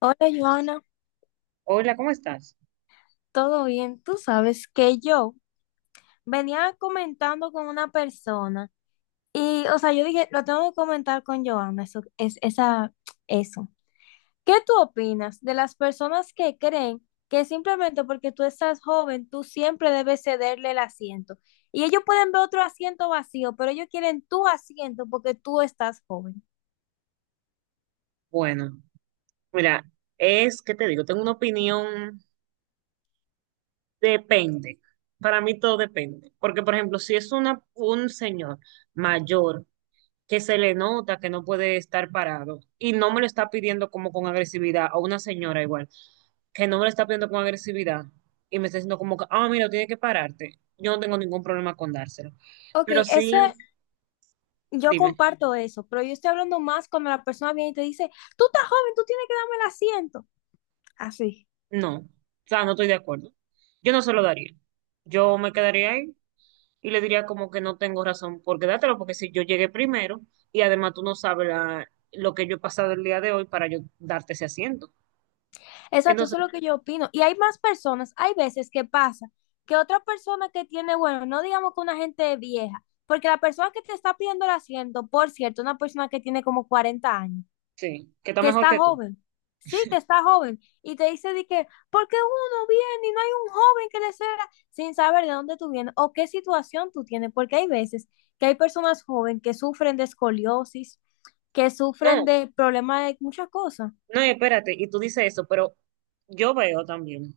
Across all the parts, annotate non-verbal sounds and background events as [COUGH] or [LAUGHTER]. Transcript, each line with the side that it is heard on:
left: Hola Joana,
right: Hola, ¿cómo estás?
left: ¿todo bien? Tú sabes que yo venía comentando con una persona y, o sea, yo dije, lo tengo que comentar con Joana, eso. ¿Qué tú opinas de las personas que creen que simplemente porque tú estás joven, tú siempre debes cederle el asiento? Y ellos pueden ver otro asiento vacío, pero ellos quieren tu asiento porque tú estás joven.
right: Bueno, mira, es que te digo, tengo una opinión, depende. Para mí todo depende. Porque, por ejemplo, si es un señor mayor que se le nota que no puede estar parado y no me lo está pidiendo como con agresividad, o una señora igual, que no me lo está pidiendo con agresividad y me está diciendo como que, ah, mira, tiene que pararte. Yo no tengo ningún problema con dárselo.
left: Ok,
right: Pero
left: eso,
right: sí,
left: yo
right: dime,
left: comparto eso, pero yo estoy hablando más cuando la persona viene y te dice, tú estás joven, tú tienes que darme el asiento. Así.
right: no, o sea, no estoy de acuerdo. Yo no se lo daría. Yo me quedaría ahí y le diría como que no tengo razón por quedártelo, porque si yo llegué primero y además tú no sabes lo que yo he pasado el día de hoy para yo darte ese asiento.
left: Exacto, eso es
right: Entonces,
left: lo que yo opino. Y hay más personas, hay veces que pasa que otra persona que tiene, bueno, no digamos que una gente vieja, porque la persona que te está pidiendo el asiento, por cierto, una persona que tiene como 40 años,
right: sí, que está
left: que
right: mejor
left: está
right: que tú.
left: joven, sí, que está joven, y te dice de que, ¿por qué uno viene y no hay un joven que le ceda sin saber de dónde tú vienes o qué situación tú tienes? Porque hay veces que hay personas jóvenes que sufren de escoliosis, que sufren
right: No,
left: de problemas de muchas cosas,
right: no, y espérate, y tú dices eso, pero yo veo también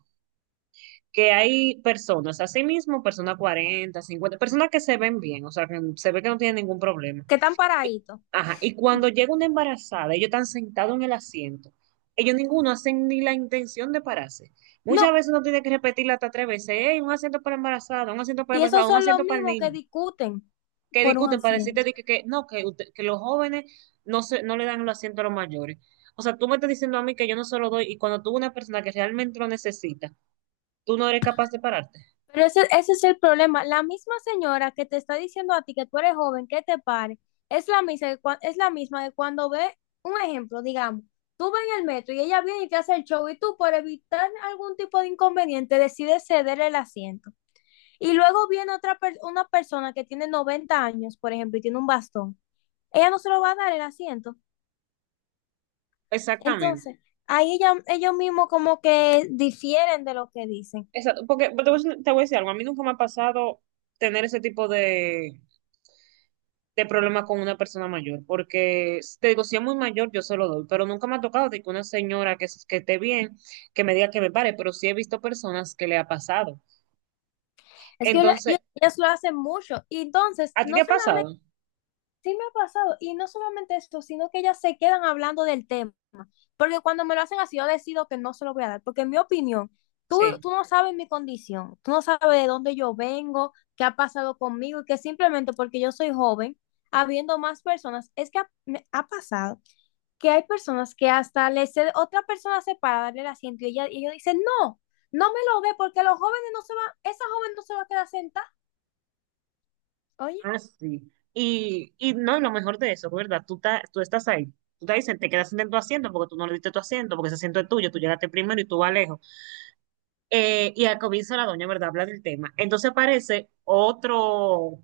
right: que hay personas, así mismo, personas 40 50 personas que se ven bien, o sea, que se ve que no tienen ningún problema.
left: que están
right: Y-
left: paraditos.
right: Ajá, y cuando llega una embarazada, ellos están sentados en el asiento. Ellos ninguno hacen ni la intención de pararse.
left: No,
right: Muchas veces uno tiene que repetirla hasta tres veces. Hey, un asiento para embarazada, un asiento para
left: y esos
right: embarazada, un
left: son los
right: asiento para el
left: mismos que
right: niño.
left: discuten
right: Que
left: por un
right: discuten para decirte
left: asiento.
right: de que no, que, que los jóvenes no le dan los asientos a los mayores. O sea, tú me estás diciendo a mí que yo no se lo doy y cuando tú una persona que realmente lo necesita, tú no eres capaz de pararte.
left: Pero ese es el problema. La misma señora que te está diciendo a ti que tú eres joven, que te pare, es la misma, es la misma que cuando ve un ejemplo, digamos, tú vas en el metro y ella viene y te hace el show y tú por evitar algún tipo de inconveniente decides ceder el asiento. Y luego viene una persona que tiene 90 años, por ejemplo, y tiene un bastón. Ella no se lo va a dar el asiento.
right: Exactamente.
left: Entonces, ellos mismos como que difieren de lo que dicen.
right: Exacto. Porque te voy a decir algo. A mí nunca me ha pasado tener ese tipo de problema con una persona mayor, porque te digo, si es muy mayor, yo se lo doy, pero nunca me ha tocado de que una señora que esté bien, que me diga que me pare, pero sí he visto personas que le ha pasado. Entonces,
left: Ellos, ellas lo hacen mucho. Y entonces,
right: ¿a ti te
left: no
right: ha
left: solamente,
right: pasado?
left: sí me ha pasado, y no solamente esto, sino que ellas se quedan hablando del tema. Porque cuando me lo hacen así, yo decido que no se lo voy a dar. Porque en mi opinión, tú,
right: Sí.
left: tú no sabes mi condición, tú no sabes de dónde yo vengo, qué ha pasado conmigo, y que simplemente porque yo soy joven, habiendo más personas, me ha pasado que hay personas que hasta le cede, otra persona se para darle el asiento y ella, y ellos dicen, no, no me lo dé porque los jóvenes no se van, esa joven no se va a quedar sentada. Oye,
right: Ah, sí. No, lo mejor de eso, ¿verdad? Tú, tú estás ahí. Tú te dicen, te quedas en tu asiento porque tú no le diste tu asiento, porque ese asiento es tuyo, tú llegaste primero y tú vas lejos. Y al comienzo la doña, ¿verdad? Habla del tema. Entonces aparece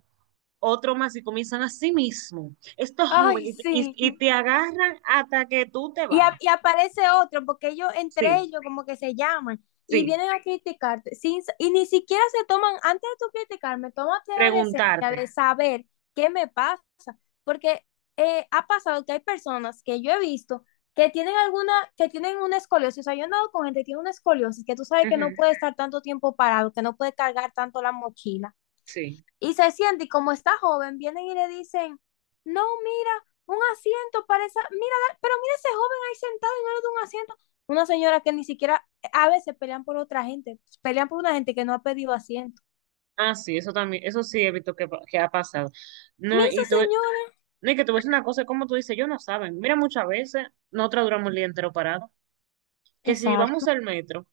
right: otro más y comienzan a sí mismo. Estos
left: ay,
right: jóvenes, y,
left: sí.
right: y, y te agarran hasta que tú te
left: Y, a-
right: bajas.
left: y aparece otro porque ellos entre
right: Sí,
left: ellos como que se llaman y
right: sí,
left: vienen a criticarte sin, y ni siquiera se toman, antes de tú criticarme, tómate la decencia
right: preguntarte.
left: de saber qué me pasa. Porque ha pasado que hay personas que yo he visto que tienen alguna, que tienen una escoliosis, o sea, yo he andado con gente que tiene una escoliosis, que tú sabes que no
right: Ujú,
left: puede estar tanto tiempo parado, que no puede cargar tanto la mochila,
right: sí.
left: y se siente, y como está joven, vienen y le dicen, no, mira, un asiento para esa, mira, pero mira ese joven ahí sentado y no le da un asiento. Una señora que ni siquiera, a veces pelean por otra gente, pelean por una gente que no ha pedido asiento.
right: Ah, sí, eso también, eso sí he visto que, que ha pasado. No,
left: Mira esa
right: y tú,
left: señora.
right: no, y que tú ves una cosa, como tú dices, yo no saben. Mira, muchas veces nosotros duramos el día entero parado. Que si vamos
left: Exacto.
right: al metro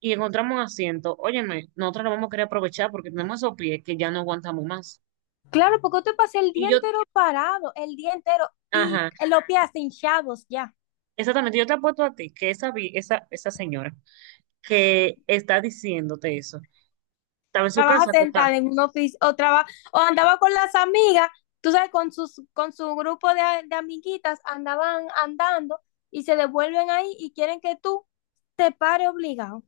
right: y encontramos un asiento, óyeme, nosotros lo vamos a querer aprovechar porque tenemos esos pies que ya no aguantamos más.
left: Claro, porque te pasé el
right: Y
left: día
right: yo,
left: entero parado, el día entero, y
right: ajá,
left: los pies hasta hinchados ya.
right: exactamente, yo te apuesto a ti que esa señora que está diciéndote eso. Estaba en su
left: Trabaja
right: casa, acostada.
left: sentada en un oficio, o andaba con las amigas, tú sabes, con su grupo de amiguitas, andaban andando y se devuelven ahí y quieren que tú te pare obligado.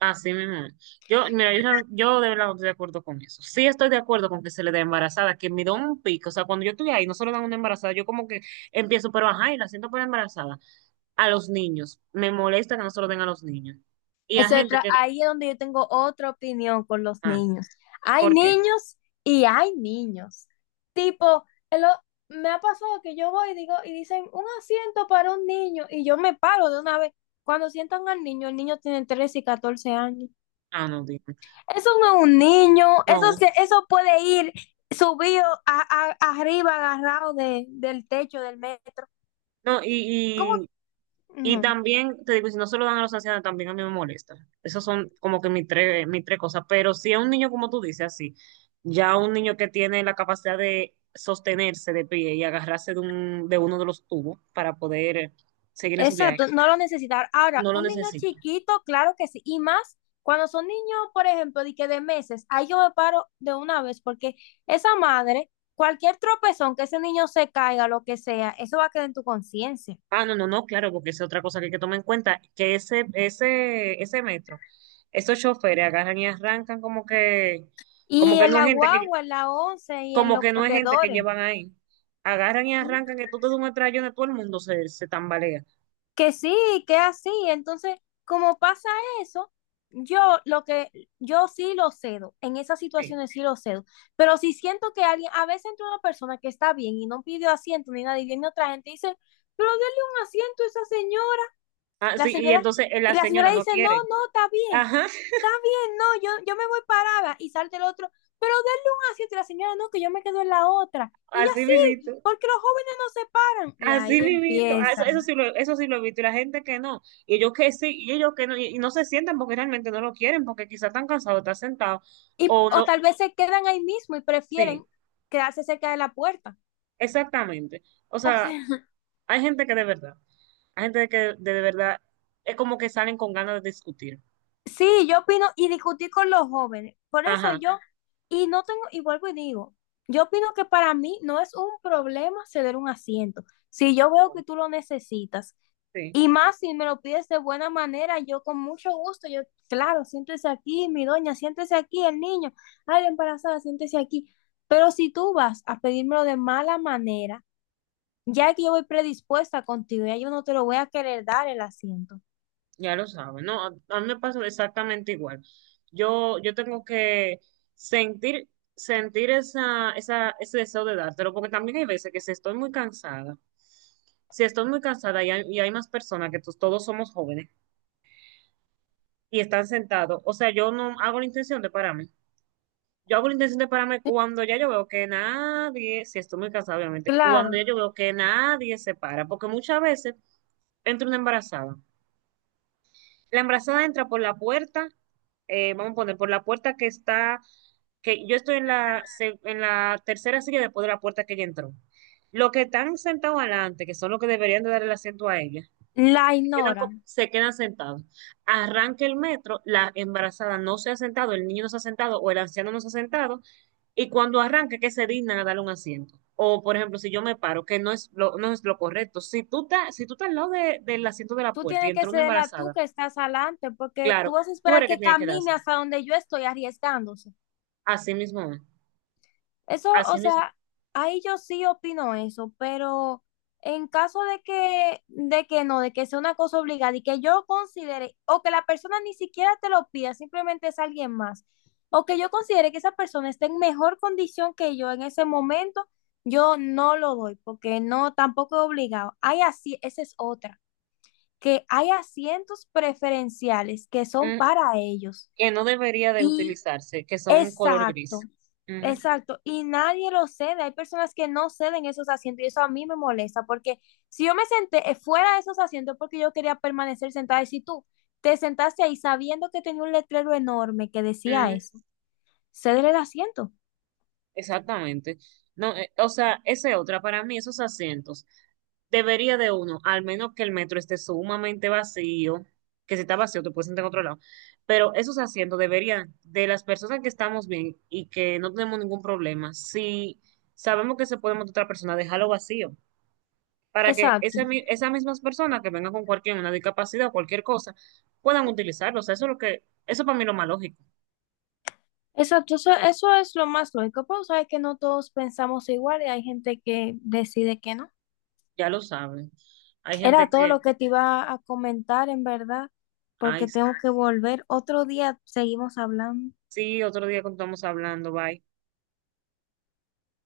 right: Así mismo. Yo, mira, yo, yo de verdad no estoy de acuerdo con eso. Sí estoy de acuerdo con que se le dé embarazada, que me da un pico. O sea, cuando yo estoy ahí, no se le dan una embarazada. Yo como que empiezo, pero ajá, y la siento por embarazada. A los niños. Me molesta que no se lo den a los niños. Y a gente que...
left: Ahí es donde yo tengo otra opinión con los
right: Ah,
left: niños. Hay
right: ¿por qué?
left: niños y hay niños. Tipo, el o- me ha pasado que yo voy y digo, y dicen un asiento para un niño, y yo me paro de una vez. Cuando sientan al niño, el niño tiene 13 y 14 años.
right: Ah, no, dime.
left: Eso no es un niño,
right: No,
left: eso puede ir subido arriba, agarrado de, del techo del metro.
right: no,
left: ¿Cómo?
right: y, y
left: No.
right: también, te digo, y si no se lo dan a los ancianos, también a mí me molesta. Esas son como que mis tres cosas. Pero si a un niño, como tú dices, así, ya un niño que tiene la capacidad de sostenerse de pie y agarrarse de uno de los tubos para poder seguir en su viaje,
left: Exacto, no lo necesitar. Ahora,
right: no lo
left: un niño
right: necesita.
left: chiquito, claro que sí. Y más cuando son niños, por ejemplo, de meses, ahí yo me paro de una vez, porque esa madre, cualquier tropezón que ese niño se caiga, lo que sea, eso va a quedar en tu conciencia.
right: Ah, no, no, no, claro, porque esa es otra cosa que hay que tomar en cuenta, que ese metro, esos choferes agarran y arrancan como
left: Y
right: que
left: en
right: no
left: la
right: es gente que
left: guagua, en la once y en
right: como
left: los
right: que no es gente que
left: corredores.
right: llevan ahí. Agarran y arrancan, que tú te das un estrellón de todo el mundo se tambalea.
left: Que sí, que así. Entonces, como pasa eso, yo lo que yo sí lo cedo, en esas
right: Sí.
left: situaciones sí lo cedo, pero si siento que alguien, a veces entre una persona que está bien y no pidió asiento ni nada y viene otra gente y dice, pero denle un asiento a esa señora.
right: Ah,
left: La
right: sí, y
left: señora
right: entonces
left: y
right: la
left: la
right: señora
left: señora
right: no
left: dice, "No,
right: quiere.
left: no, está bien.
right: Ajá, [LAUGHS]
left: Está bien, no, yo me voy parada." Y salta el otro, "Pero denle un asiento." Y la señora, "No, que yo me quedo en la otra." Y ella
right: así mismito.
left: sí, porque los jóvenes no se paran. Y ahí
right: Así
left: [LAUGHS]
right: mismito. Ah, eso,
left: empieza.
right: eso sí lo he visto. Y la gente que no. Y ellos que sí, y ellos que no. Y no se sientan porque realmente no lo quieren, porque quizás están cansados, están sentados.
left: Y,
right: O
left: o
right: no.
left: tal vez se quedan ahí mismo y prefieren
right: Sí,
left: quedarse cerca de la puerta.
right: exactamente. O
left: O
right: sea,
left: sea, [LAUGHS]
right: hay gente que de verdad. Hay gente que de verdad es como que salen con ganas de discutir.
left: sí, yo opino y discutí con los jóvenes. Por eso
right: Ajá.
left: yo, y no tengo, y vuelvo y digo, yo opino que para mí no es un problema ceder un asiento. Si yo veo
right: No,
left: que tú lo necesitas,
right: sí.
left: y más si me lo pides de buena manera, yo con mucho gusto, yo, claro, siéntese aquí, mi doña, siéntese aquí, el niño, ay, la embarazada, siéntese aquí. Pero si tú vas a pedírmelo de mala manera, ya que yo voy predispuesta contigo, ya yo no te lo voy a querer dar el asiento.
right: Ya lo saben, no, a mí me pasa exactamente igual. Yo tengo que sentir, sentir ese deseo de dártelo, porque también hay veces que si estoy muy cansada, si estoy muy cansada y hay más personas que todos somos jóvenes y están sentados, o sea, yo no hago la intención de pararme. Yo hago la intención de pararme cuando ya yo veo que nadie, si estoy muy cansada, obviamente, cuando
left: Claro,
right: ya yo veo que nadie se para, porque muchas veces entra una embarazada. La embarazada entra por la puerta, vamos a poner por la puerta que está, que yo estoy en en la tercera silla después de la puerta que ella entró. Los que están sentados adelante, que son los que deberían de dar el asiento a ella,
left: la ignoran.
right: se quedan sentados. Arranca el metro, la embarazada no se ha sentado, el niño no se ha sentado o el anciano no se ha sentado, y cuando arranque, que se dignan a darle un asiento. O, por ejemplo, si yo me paro, que no es lo correcto. Si tú estás al lado del asiento de la
left: Tú
right: puerta y
left: tienes que
right: entró una
left: cederla tú
right: embarazada.
left: que estás adelante, porque tú
right: Claro,
left: vas a
right: tú
left: esperar
right: eres que
left: que
right: tienes que
left: camine
right: darse.
left: hasta donde yo estoy arriesgándose.
right: Así mismo, es.
left: Eso, o
right: Así mismo.
left: sea, ahí yo sí opino eso, pero en caso de que no, de que sea una cosa obligada y que yo considere, o que la persona ni siquiera te lo pida, simplemente es alguien más, o que yo considere que esa persona está en mejor condición que yo en ese momento, yo no lo doy, porque no, tampoco es obligado. Hay así, esa es otra, que hay asientos preferenciales que son
right: Mm,
left: para ellos.
right: que no debería de utilizarse, que son color
left: Exacto,
right: gris. Ujú,
left: exacto. Y nadie lo cede. Hay personas que no ceden esos asientos y eso a mí me molesta porque si yo me senté fuera de esos asientos porque yo quería permanecer sentada y si tú te sentaste ahí sabiendo que tenía un letrero enorme que decía
right: ujú,
left: eso, cédele el asiento.
right: exactamente. No, o sea, esa es otra. Para mí, esos asientos, debería de uno, al menos que el metro esté sumamente vacío, que si está vacío te puedes sentar en otro lado. Pero esos asientos deberían, de las personas que estamos bien y que no tenemos ningún problema, si sabemos que se puede montar otra persona, dejarlo vacío. Para que
left: Exacto,
right: esas mismas personas que vengan con cualquier una discapacidad o cualquier cosa puedan utilizarlo, o sea eso es lo que, eso para mí es lo más lógico,
left: exacto. Eso, eso es lo más lógico. Pero sabes que no todos pensamos igual y hay gente que decide que no.
right: ya lo saben. Hay
left: Era
right: gente
left: todo
right: que,
left: lo que te iba a comentar, en verdad,
right: ay,
left: porque tengo que volver. Otro día seguimos hablando.
right: sí, otro día cuando estamos hablando, bye.